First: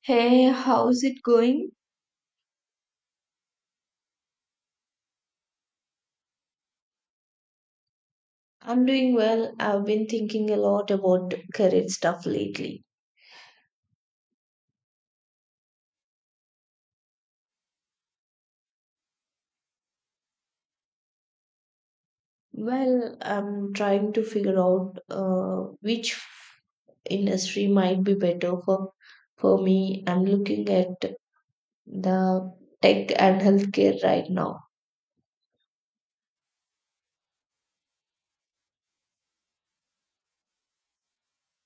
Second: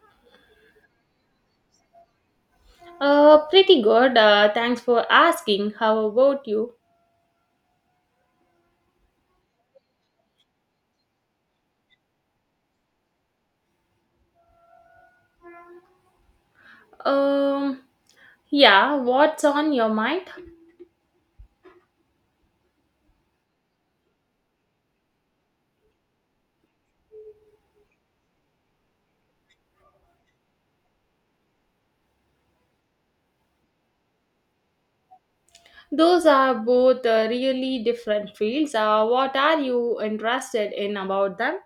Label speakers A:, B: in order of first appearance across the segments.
A: Hey, how's it going?
B: Pretty good. Thanks for asking. How about you?
A: I'm doing well. I've been thinking a lot about career stuff lately.
B: Um, yeah, what's on your mind?
A: Well, I'm trying to figure out which industry might be better for me. I'm looking at the tech and healthcare right now.
B: Those are both really different fields. What are you interested in about them?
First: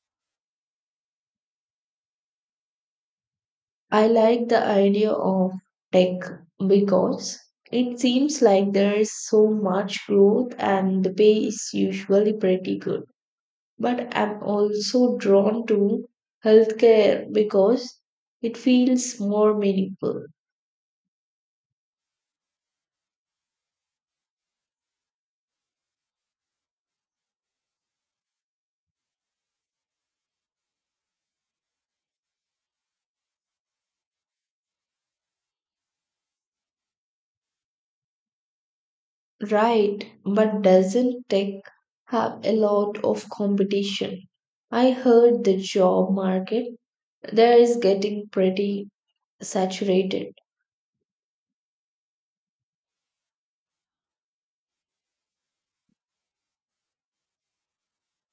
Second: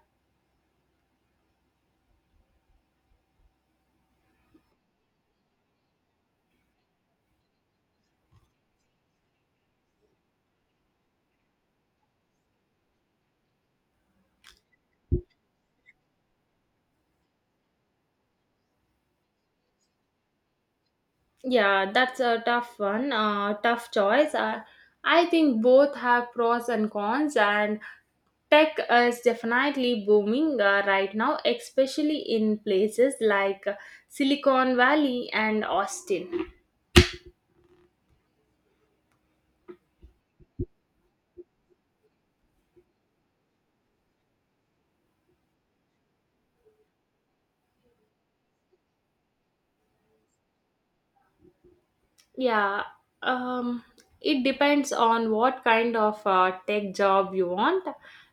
A: I like the idea of tech because it seems like there's so much growth and the pay is usually pretty good. But I'm also drawn to healthcare because it feels more meaningful.
B: Yeah, that's a tough one. Tough choice. I think both have pros and cons, and tech is definitely booming right now, especially in places like Silicon Valley and Austin.
A: Right, but doesn't tech have a lot of competition? I heard the job market there is getting pretty saturated.
B: Yeah, um, it depends on what kind of tech job you want.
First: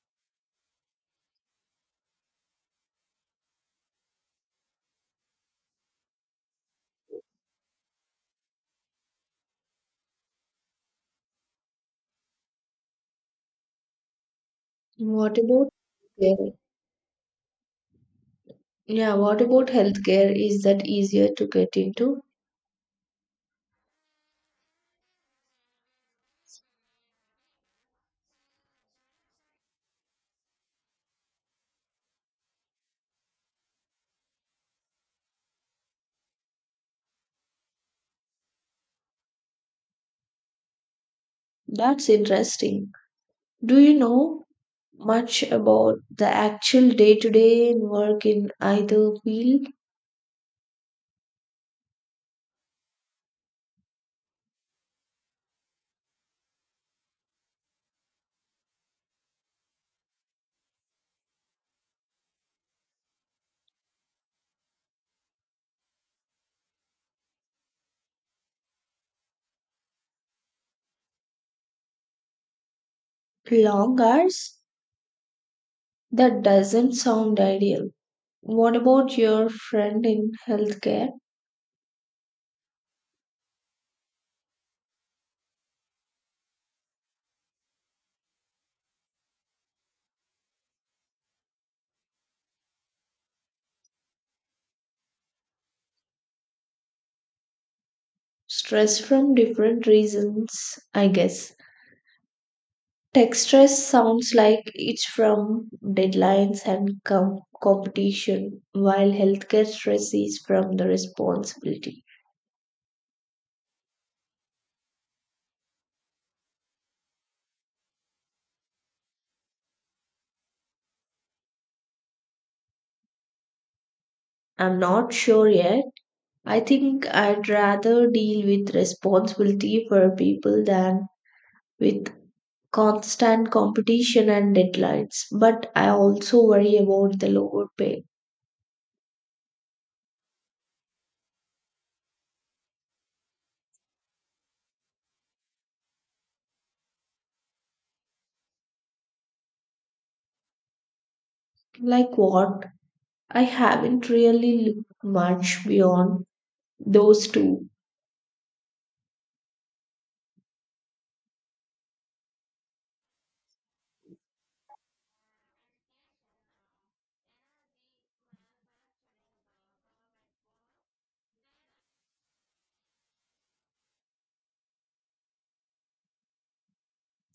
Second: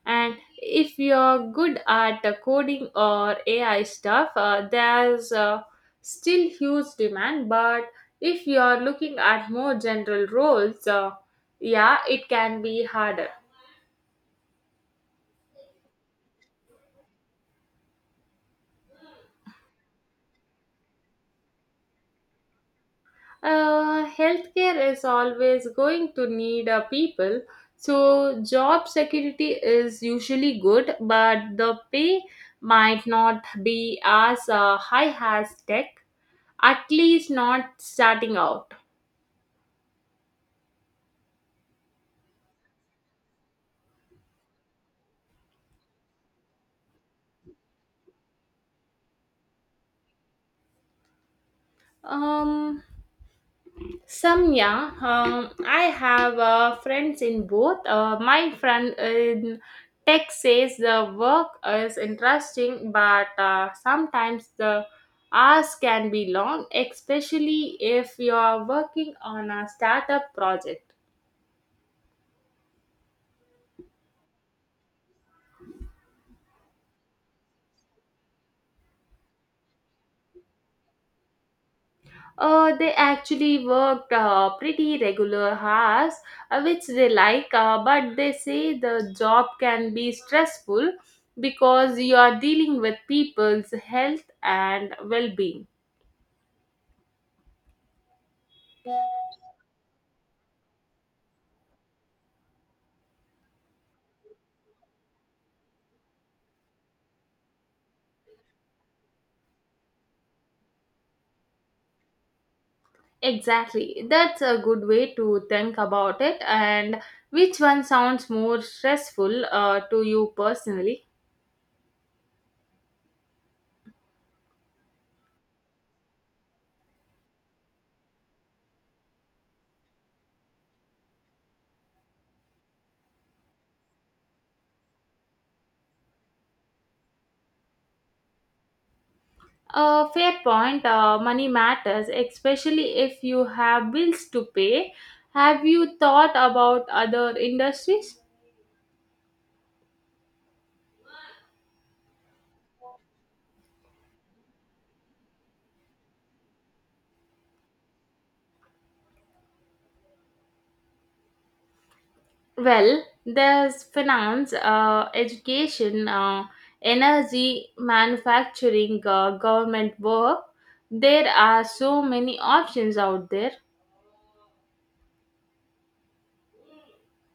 B: And if you're good at coding or AI stuff, there's still huge demand. But if you're looking at more general roles, yeah, it can be harder.
A: What about healthcare? Yeah, what about healthcare? Is that easier to get into?
B: Healthcare is always going to need people, so job security is usually good, but the pay might not be as high as tech, at least not starting out.
A: That's interesting. Do you know much about the actual day to day work in either field?
B: Um, Some, yeah, I have friends in both. My friend in tech says the work is interesting, but sometimes the hours can be long, especially if you are working on a startup project.
A: Long hours? That doesn't sound ideal. What about your friend in healthcare?
B: They actually worked pretty regular hours, which they like, but they say the job can be stressful because you are dealing with people's health and well being.
A: Stress from different reasons, I guess. Tech stress sounds like it's from deadlines and competition, while healthcare stress is from the responsibility.
B: Exactly, that's a good way to think about it. And which one sounds more stressful to you personally?
A: I'm not sure yet. I think I'd rather deal with responsibility for people than with constant competition and deadlines. But I also worry about the lower pay.
B: Fair point. Money matters, especially if you have bills to pay. Have you thought about other industries?
A: Like what? I haven't really looked much beyond those two.
B: Well, there's finance, education, energy, manufacturing, government work. There are so many options out there.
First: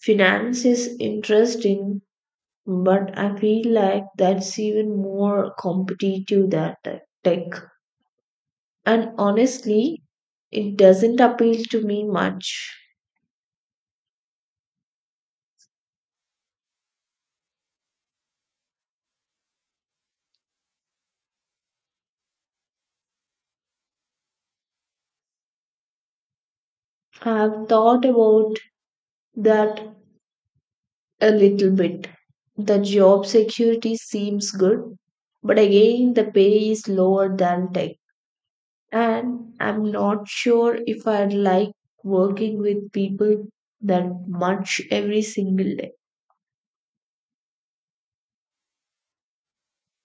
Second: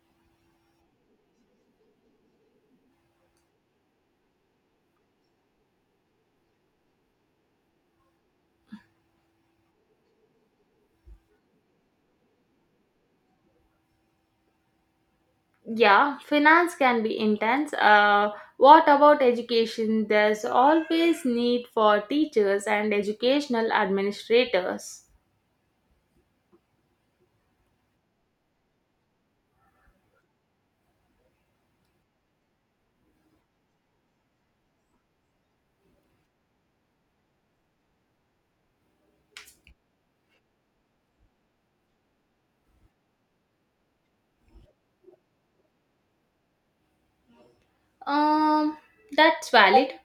A: Finance is interesting but I feel like that's even more competitive than tech. And honestly, it doesn't appeal to me much.
B: Yeah, finance can be intense. What about education? There's always need for teachers and educational administrators.
A: I've thought about that a little bit. The job security seems good, but again, the pay is lower than tech. And I'm not sure if I'd like working with people that much every single day.
B: Um, that's valid.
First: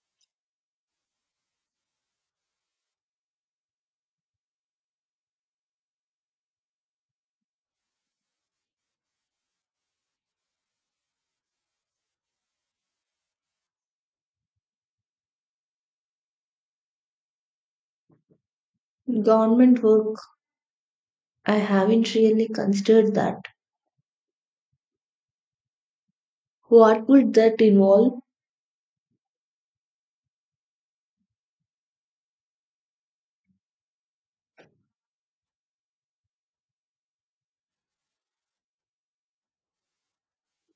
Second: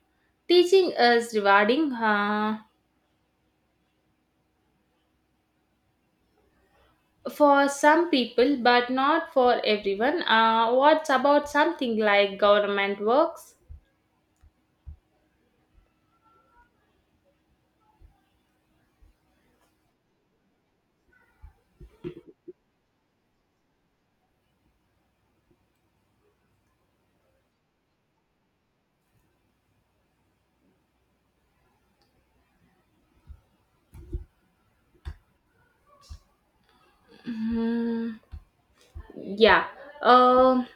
B: Teaching is rewarding for some people, but not for everyone. What's about something like government works?
A: Government work, I haven't really considered that. What would that involve?
B: Hmm. Yeah. Um,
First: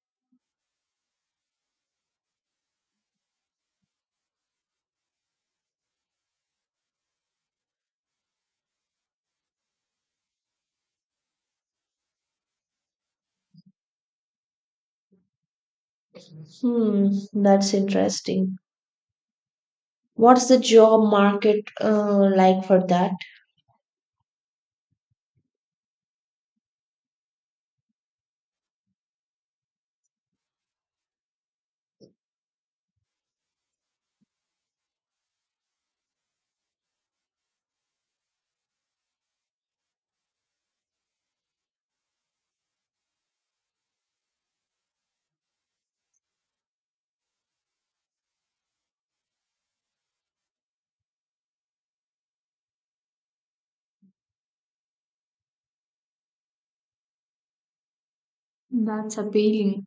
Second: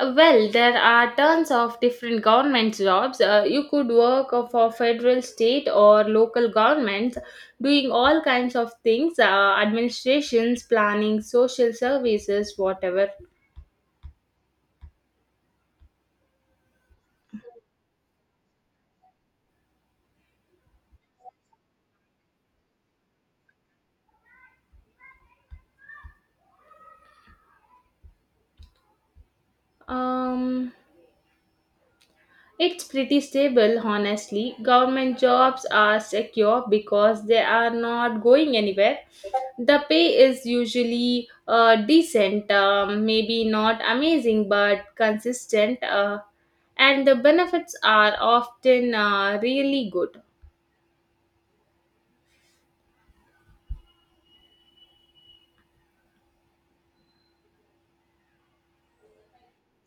B: well, there are tons of different government jobs. You could work for federal, state, or local governments, doing all kinds of things, administrations, planning, social services, whatever.
A: Hmm, that's interesting. What's the job market like for that?
B: Um, It's pretty stable, honestly. Government jobs are secure because they are not going anywhere. The pay is usually decent, maybe not amazing, but consistent, and the benefits are often really good.
A: That's appealing.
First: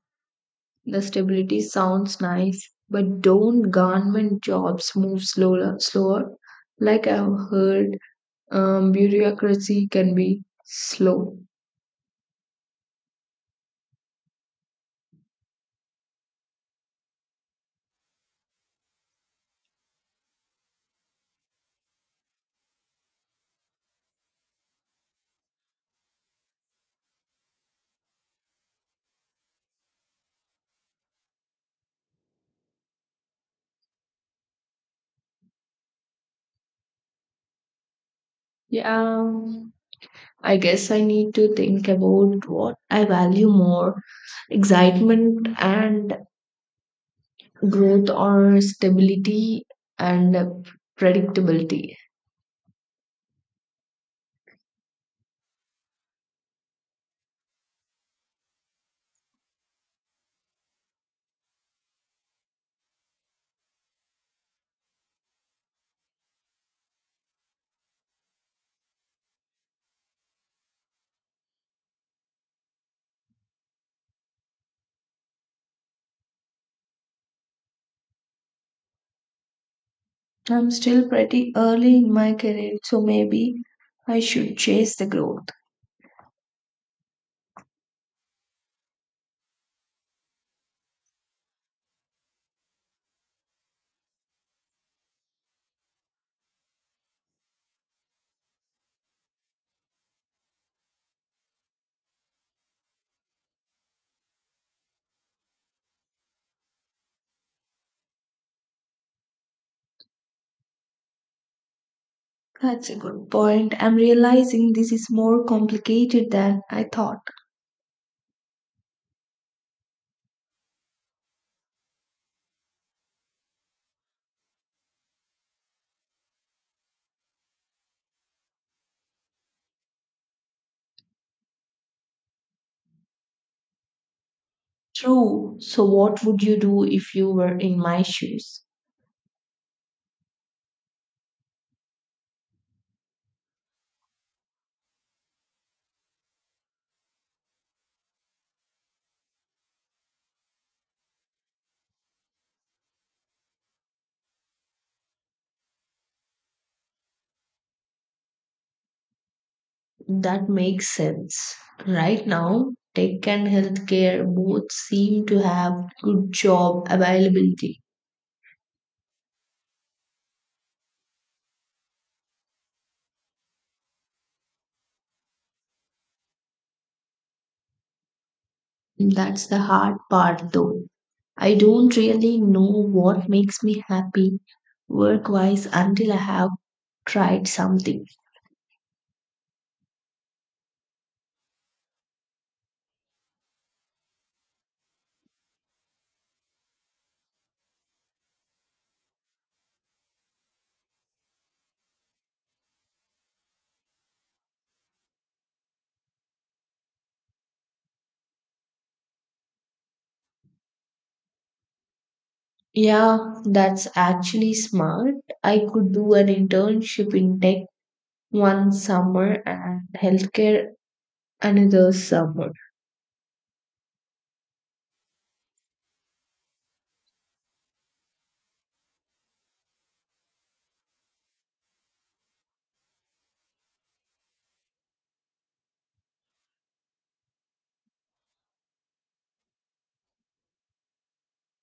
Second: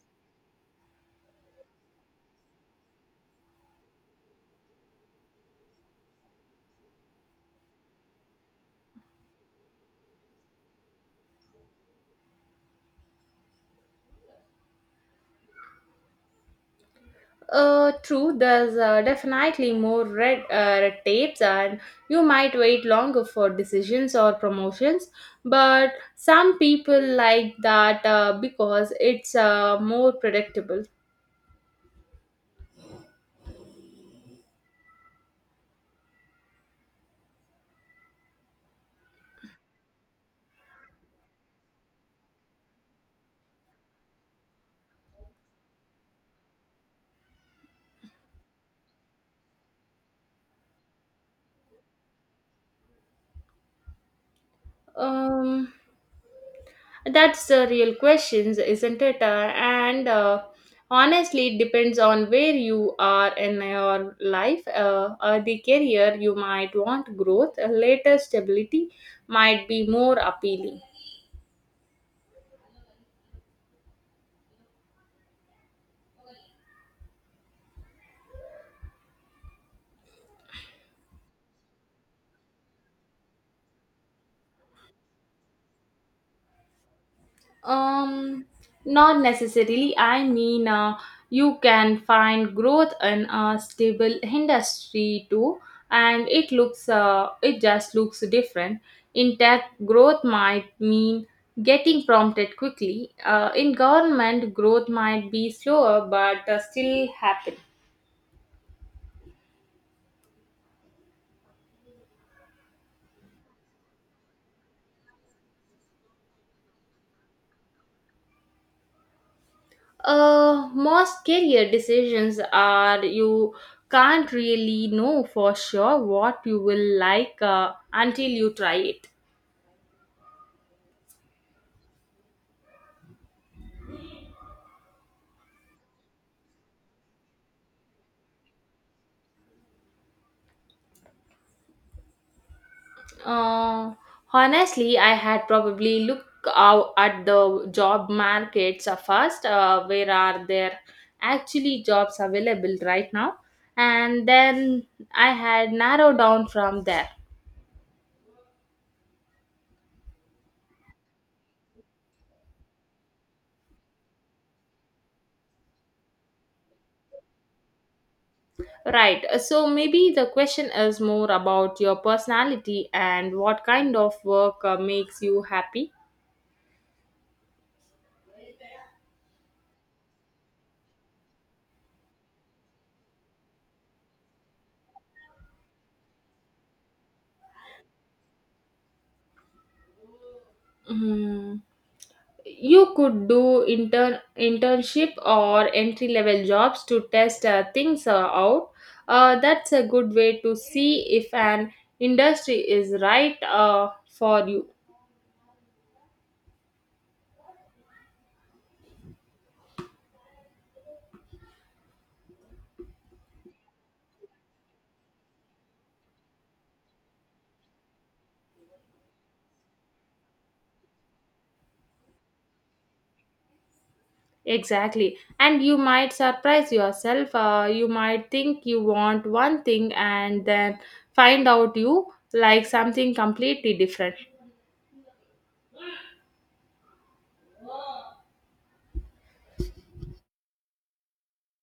A: The stability sounds nice, but don't government jobs move slower? Slower, like I've heard, bureaucracy can be slow.
B: True, there's definitely more red, red tapes, and you might wait longer for decisions or promotions. But some people like that because it's more predictable.
A: Yeah, I guess I need to think about what I value more: excitement and growth or stability and predictability.
B: Um, that's the real questions, isn't it? And Honestly, it depends on where you are in your life, or the career. You might want growth, later stability might be more appealing.
A: I'm still pretty early in my career, so maybe I should chase the growth.
B: Um, Not necessarily. I mean, you can find growth in a stable industry too, and it looks, it just looks different. In tech, growth might mean getting prompted quickly. In government, growth might be slower, but still happen.
A: That's a good point. I'm realizing this is more complicated than I thought.
B: Most career decisions are. You can't really know for sure what you will like until you try it.
A: True. So, what would you do if you were in my shoes?
B: Uh, Honestly, I had probably looked out at the job markets first. Where are there actually jobs available right now? And then I had narrowed down from there.
A: That makes sense. Right now, tech and healthcare both seem to have good job availability.
B: Right. So maybe the question is more about your personality and what kind of work makes you happy.
A: That's the hard part though. I don't really know what makes me happy work wise until I have tried something.
B: Hmm. You could do internship or entry level jobs to test things out. That's a good way to see if an industry is right for you.
A: Yeah, that's actually smart. I could do an internship in tech one summer and healthcare another summer.
B: Exactly, and you might surprise yourself. You might think you want one thing and then find out you like something completely different.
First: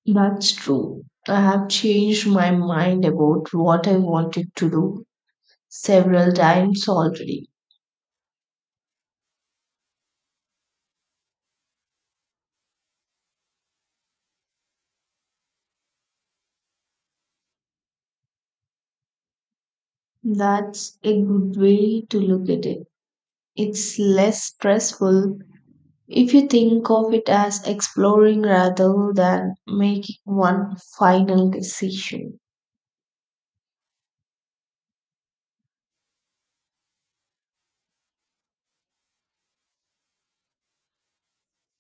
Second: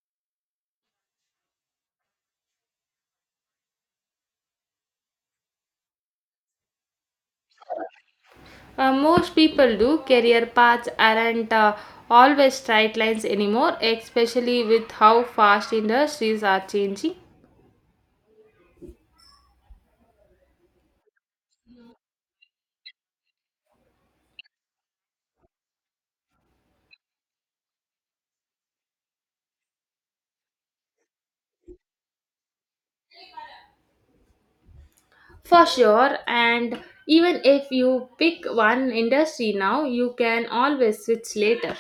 A: That's true. I have changed my mind about what I wanted to do several times already.
B: Most people do. Career paths aren't always straight lines anymore, especially with how fast industries are changing.
A: That's a good way to look at it. It's less stressful if you think of it as exploring rather than making one final decision.
B: For sure, and even if you pick one industry now, you can always switch later.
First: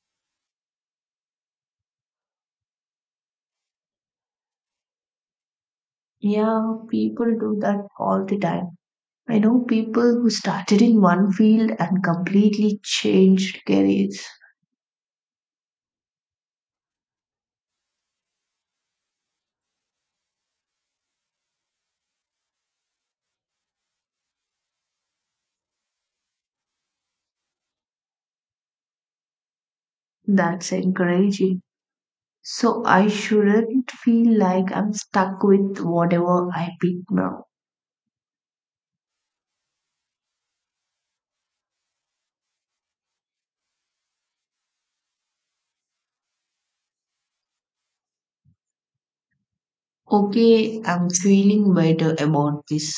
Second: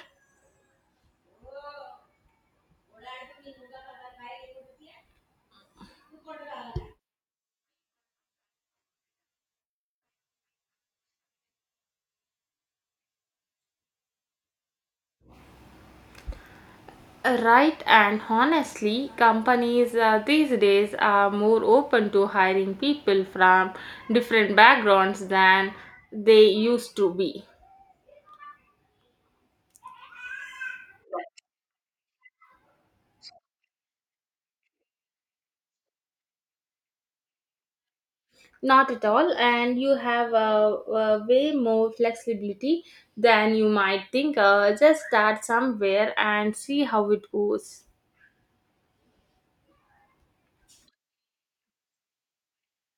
A: Yeah, people do that all the time. I know people who started in one field and completely changed careers.
B: Right, and honestly, companies these days are more open to hiring people from different backgrounds than they used to be.
A: That's encouraging. So I shouldn't feel like I'm stuck with whatever I pick now.
B: Not at all, and you have way more flexibility than you might think. Just start somewhere and see how it goes.
A: Okay, I'm feeling better about this.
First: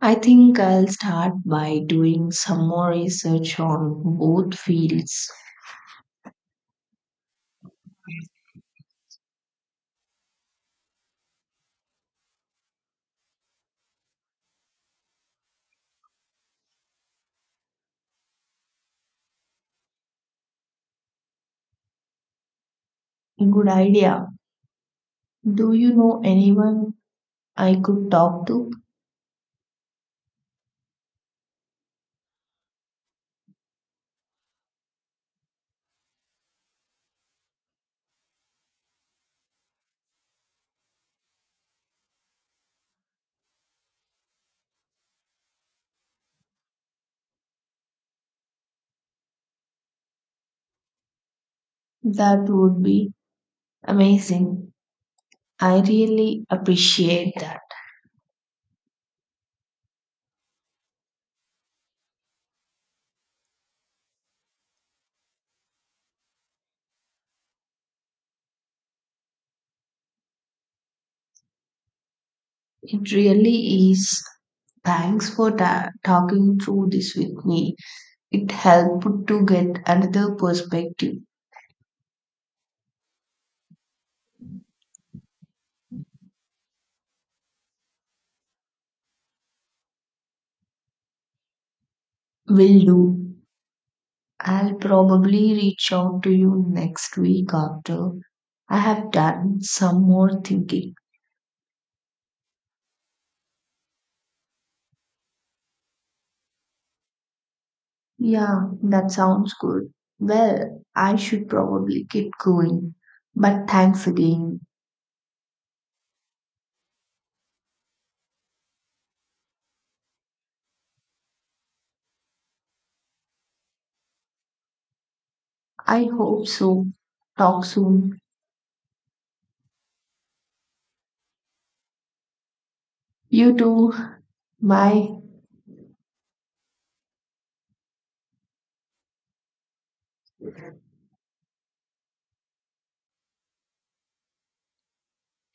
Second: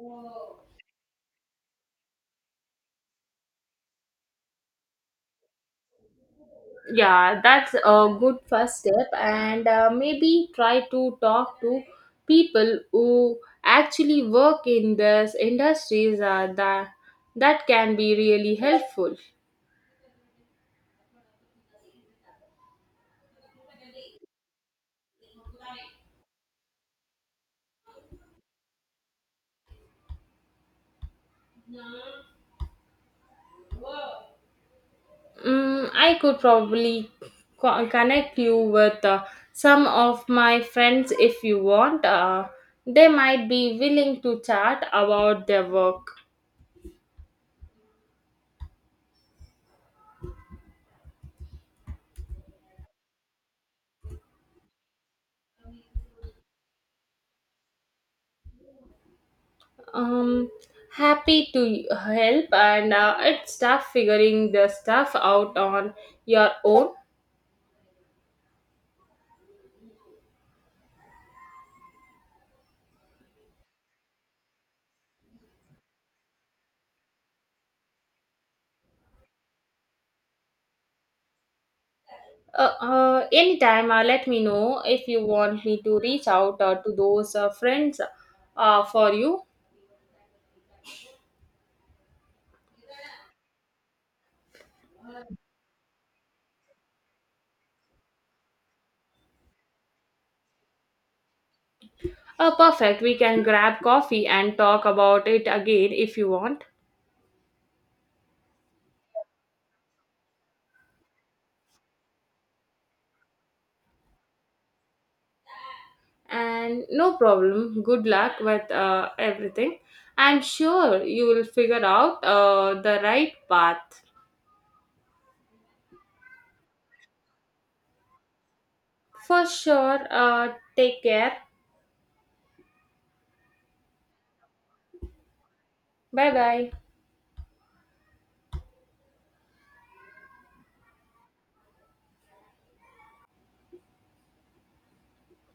A: I think I'll start by doing some more research on both fields.
B: Yeah, that's a good first step, and maybe try to talk to people who actually work in these industries, that can be really helpful.
A: Good idea. Do you know anyone I could talk to?
B: Mm, I could probably connect you with some of my friends if you want. They might be willing to chat about their work.
A: That would be amazing. I really appreciate that.
B: Um, Happy to help, and it's tough figuring the stuff out on your own.
A: It really is. Thanks for talking through this with me. It helped to get another perspective.
B: Anytime, let me know if you want me to reach out to those friends for you.
A: Will do. I'll probably reach out to you next week after I have done some more thinking.
B: Perfect. We can grab coffee and talk about it again if you want.
A: Yeah, that sounds good. Well, I should probably get going. But thanks again.
B: And no problem, good luck with everything. I'm sure you will figure out the right path.
A: I hope so. Talk soon.
B: For sure, take care.
A: You too. Bye.
B: Bye bye.